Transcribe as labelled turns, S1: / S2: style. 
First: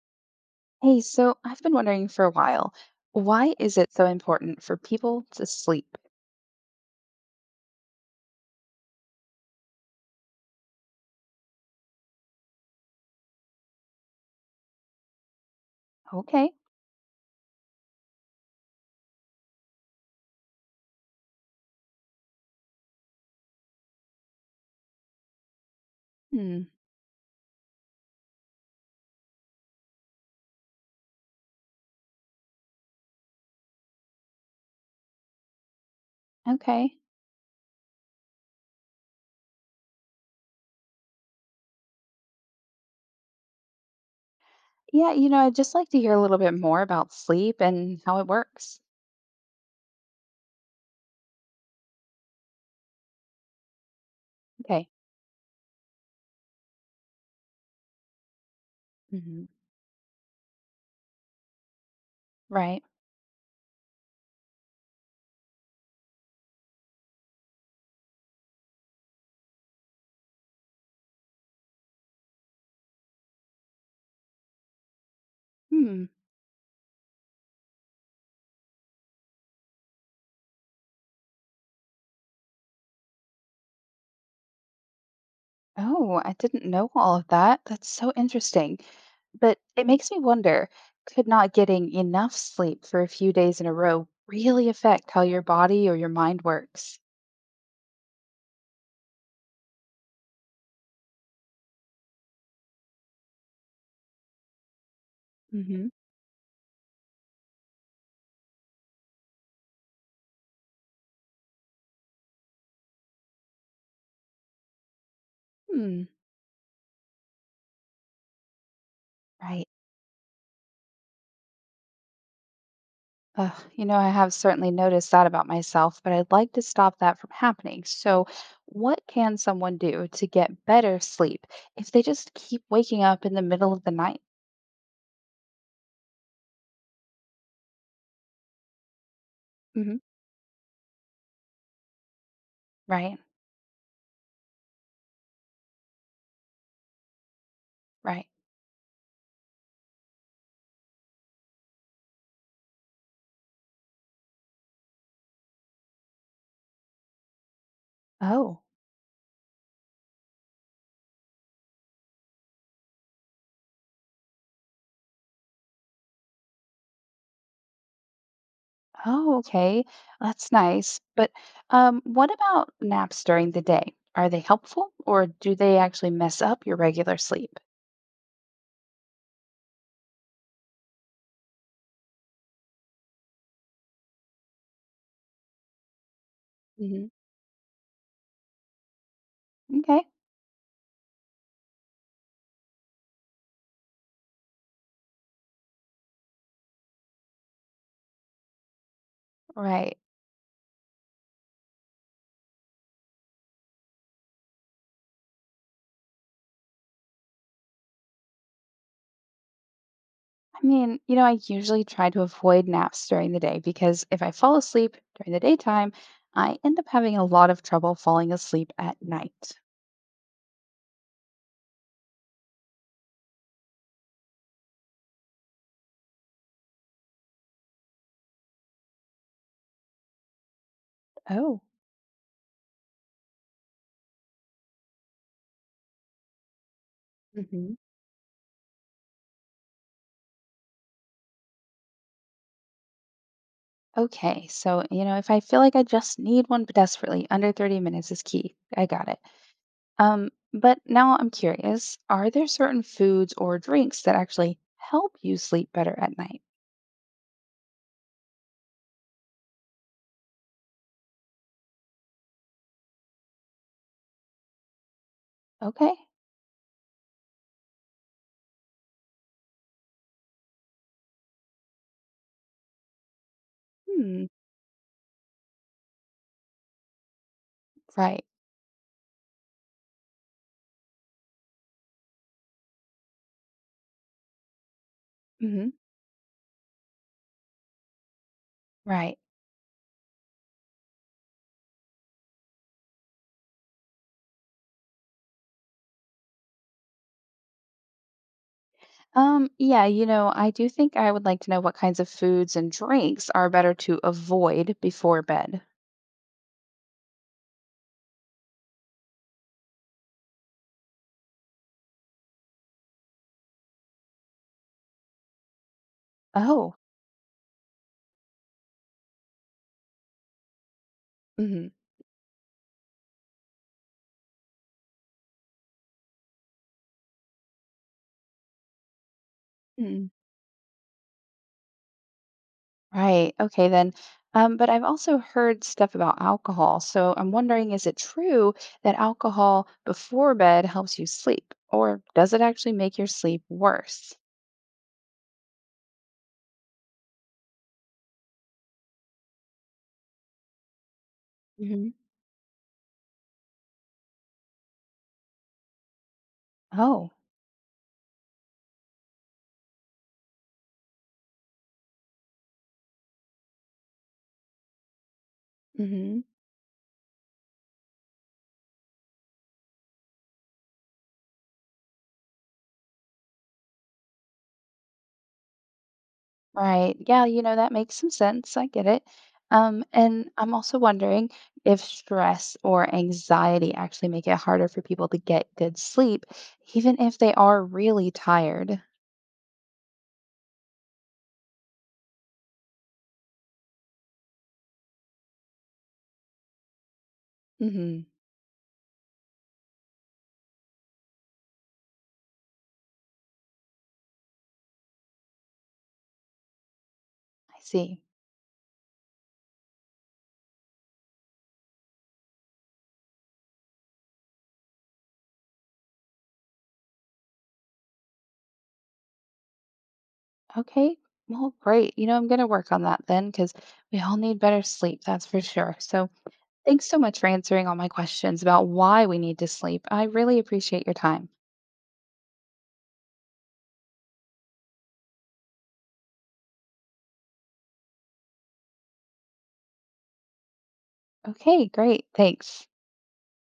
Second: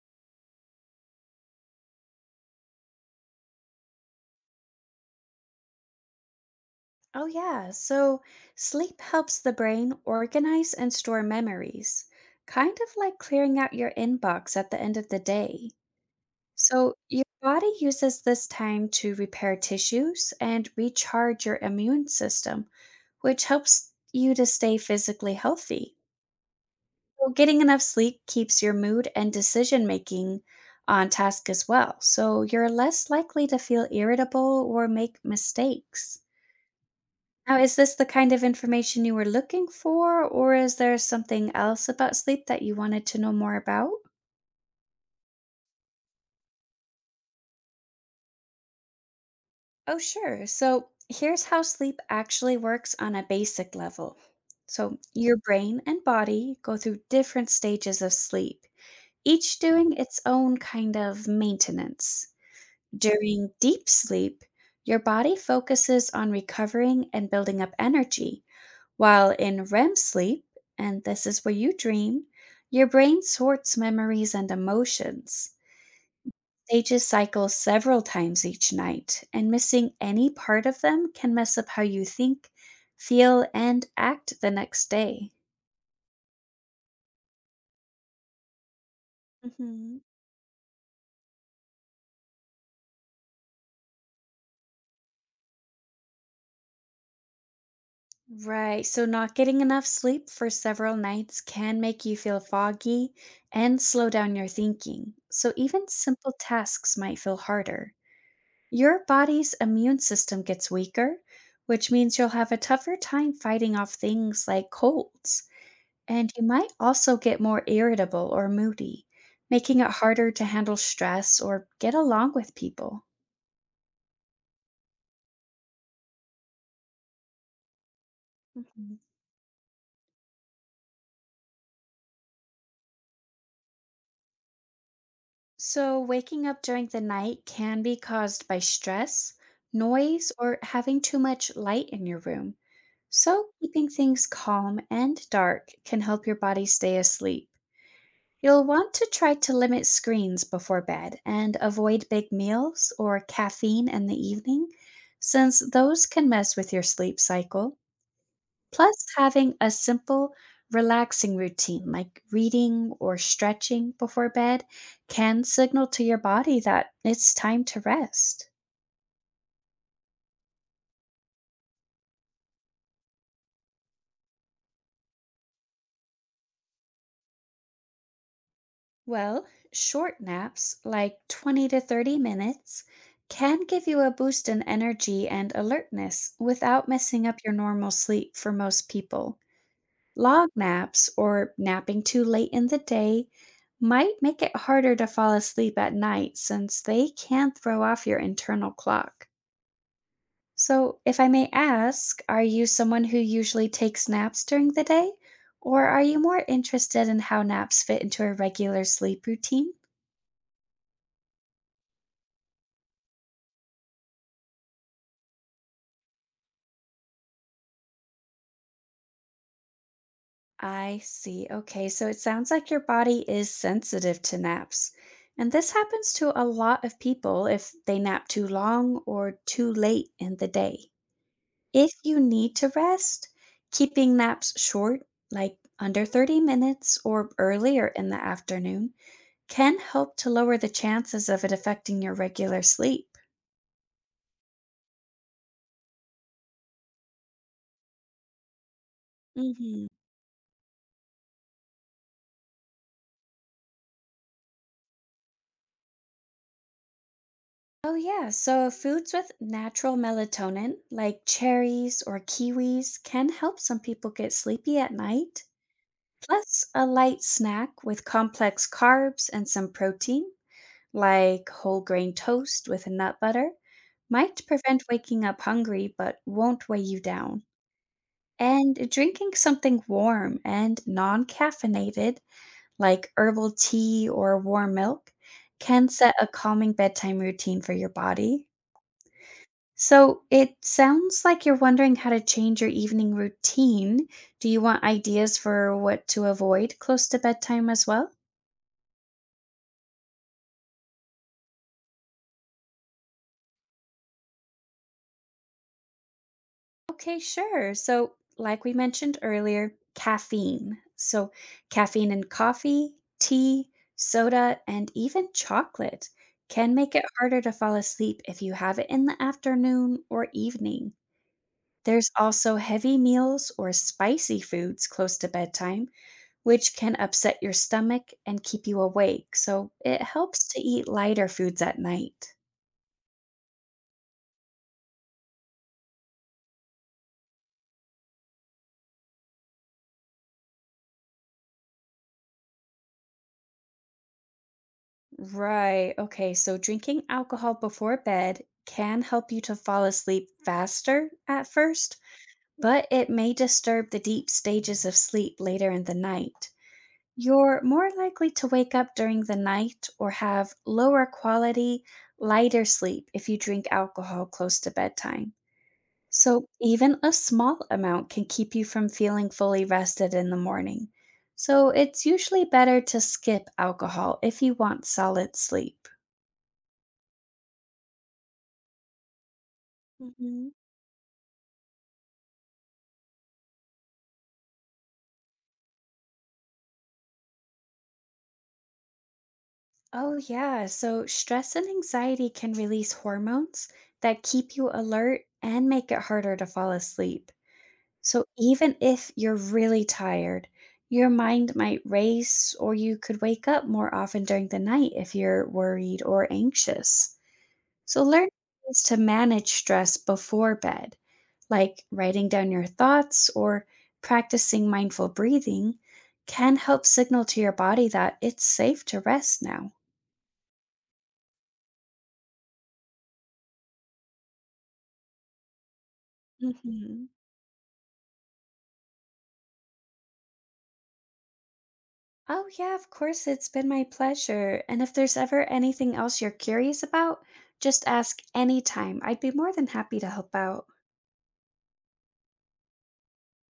S1: Hey, so I've been wondering for a while, why is it so important for people to sleep?
S2: Oh, yeah. So sleep helps the brain organize and store memories, kind of like clearing out your inbox at the end of the day.
S1: Okay.
S2: So your body uses this time to repair tissues and recharge your immune system, which helps you to stay physically healthy.
S1: Hmm.
S2: So getting enough sleep keeps your mood and decision making on task as well. So you're less likely to feel irritable or make mistakes.
S1: Okay.
S2: Now, is this the kind of information you were looking for, or is there something else about sleep that you wanted to know more about?
S1: Yeah, I'd just like to hear a little bit more about sleep and how it works.
S2: Oh, sure. So here's how sleep actually works on a basic level.
S1: Okay.
S2: So your brain and body go through different stages of sleep,
S1: Hmm.
S2: each doing its own kind of maintenance.
S1: Right.
S2: During deep sleep, your body focuses on recovering and building up energy, while in REM sleep, and this is where you dream, your brain sorts memories and emotions.
S1: Hmm.
S2: They just cycle several times each night, and missing any part of them can mess up how you think, feel, and act the next day.
S1: Oh, I didn't know all of that. That's so interesting. But it
S2: Mhm.
S1: makes me wonder, could not getting enough sleep for a few days in a row really affect how your body or your mind works?
S2: Right, so not getting enough sleep for several nights can make you feel foggy and slow down your thinking. So even
S1: Mm-hmm.
S2: simple tasks might feel harder. Your body's immune system gets weaker, which means you'll have a tougher time fighting off things like colds.
S1: Hmm.
S2: And you might also get more irritable or moody,
S1: Right.
S2: making it harder to handle stress or get along with people.
S1: Ugh, I have certainly noticed that about myself, but I'd like to stop that from happening. So, what can someone do to get better sleep if they just keep waking up in the middle of the night?
S2: So waking up during the night can be caused by stress,
S1: Hmm.
S2: noise, or having too much light in your room.
S1: Right,
S2: So keeping things calm and dark can help your body stay asleep.
S1: right.
S2: You'll want to try to limit screens before bed and avoid big meals or caffeine in the evening, since those can mess with your sleep cycle.
S1: Oh,
S2: Plus, having a simple, relaxing routine like reading or stretching before bed can signal to your body that it's time to rest.
S1: oh, okay. That's nice. But what about naps during the day? Are they helpful or do they actually mess up your regular sleep?
S2: Well, short naps, like 20 to 30 minutes, can give you a boost in energy and alertness without
S1: Hmm.
S2: messing up your normal sleep for most people.
S1: Okay,
S2: Long naps or napping too late in the day might make it harder to fall asleep at night since they can throw off your internal clock.
S1: right.
S2: So if I may ask, are you someone who usually takes naps during the day? Or are you more interested in how naps fit into a regular sleep routine?
S1: I mean, I usually try to avoid naps during the day because if I fall asleep during the daytime, I end up having a lot of trouble falling asleep at night.
S2: I see. Okay, so it sounds like your body is sensitive to naps. And this happens to a lot of people if they nap too long or too late in the day.
S1: Oh.
S2: If you need to rest, keeping naps short, like under 30 minutes or
S1: Hmm.
S2: earlier in the afternoon, can help to lower the chances of it affecting your regular sleep.
S1: Okay, so if I feel like I just need one desperately, under 30 minutes is key. I got it.
S2: Hmm.
S1: But now I'm curious, are there certain foods or drinks that actually help you sleep better at night?
S2: Oh, yeah. So foods with natural melatonin, like cherries or kiwis, can help some people get sleepy at night.
S1: Okay.
S2: Plus, a light snack with complex carbs and some protein, like whole grain toast with nut butter,
S1: Hmm.
S2: might prevent waking up hungry but won't weigh you down.
S1: Right.
S2: And drinking something warm and non caffeinated like herbal tea or warm milk,
S1: Hmm.
S2: can set a calming bedtime routine for your body.
S1: Right.
S2: So it sounds like you're wondering how to change your evening routine. Do you want ideas for what to avoid close to bedtime as well?
S1: Yeah, I do think I would like to know what kinds of foods and drinks are better to avoid before bed.
S2: Okay, sure. So, like we mentioned earlier, caffeine. So caffeine in coffee, tea, soda, and even chocolate can
S1: Oh.
S2: make it harder to fall asleep if you have it in the afternoon or evening.
S1: Hmm.
S2: There's also heavy meals or spicy foods close to bedtime, which can upset your stomach and keep you awake. So it
S1: Mm.
S2: helps to eat lighter foods at night.
S1: Right. Okay, then. But I've also heard stuff about alcohol. So I'm wondering, is it true that alcohol before bed helps you sleep, or does it actually make your sleep worse?
S2: Right. Okay. So drinking alcohol before bed can help you to fall asleep faster at
S1: Hmm.
S2: first, but it may disturb the deep stages of sleep later in the night.
S1: Oh.
S2: You're more likely to wake up during the night or have lower quality, lighter sleep if you drink alcohol close to bedtime. So even a small amount can keep you from feeling fully rested in the morning. So it's usually better to skip alcohol if you want solid sleep.
S1: Right. Yeah, that makes some sense. I get it. And
S2: Mhm.
S1: I'm also wondering if stress or anxiety actually make it harder for people to get good sleep, even if they are really tired.
S2: Oh, yeah. So stress and anxiety can release hormones that keep you alert and make it harder to fall asleep.
S1: Hmm.
S2: So even if you're really tired, your mind might race, or you could wake up more often during the night if you're worried or anxious.
S1: I see.
S2: So learn ways to manage stress before bed, like writing down your thoughts or practicing mindful breathing, can help signal to your body that it's safe to rest now.
S1: Okay. Well, great. I'm going to work on that then because we all need better sleep, that's for sure. So thanks so
S2: Mhm.
S1: much for answering all my questions about why we need to sleep. I really appreciate your time.
S2: Oh, yeah, of course. It's been my pleasure. And if there's ever anything else you're curious about, just ask anytime. I'd be more than happy to help out.
S1: Okay, great. Thanks.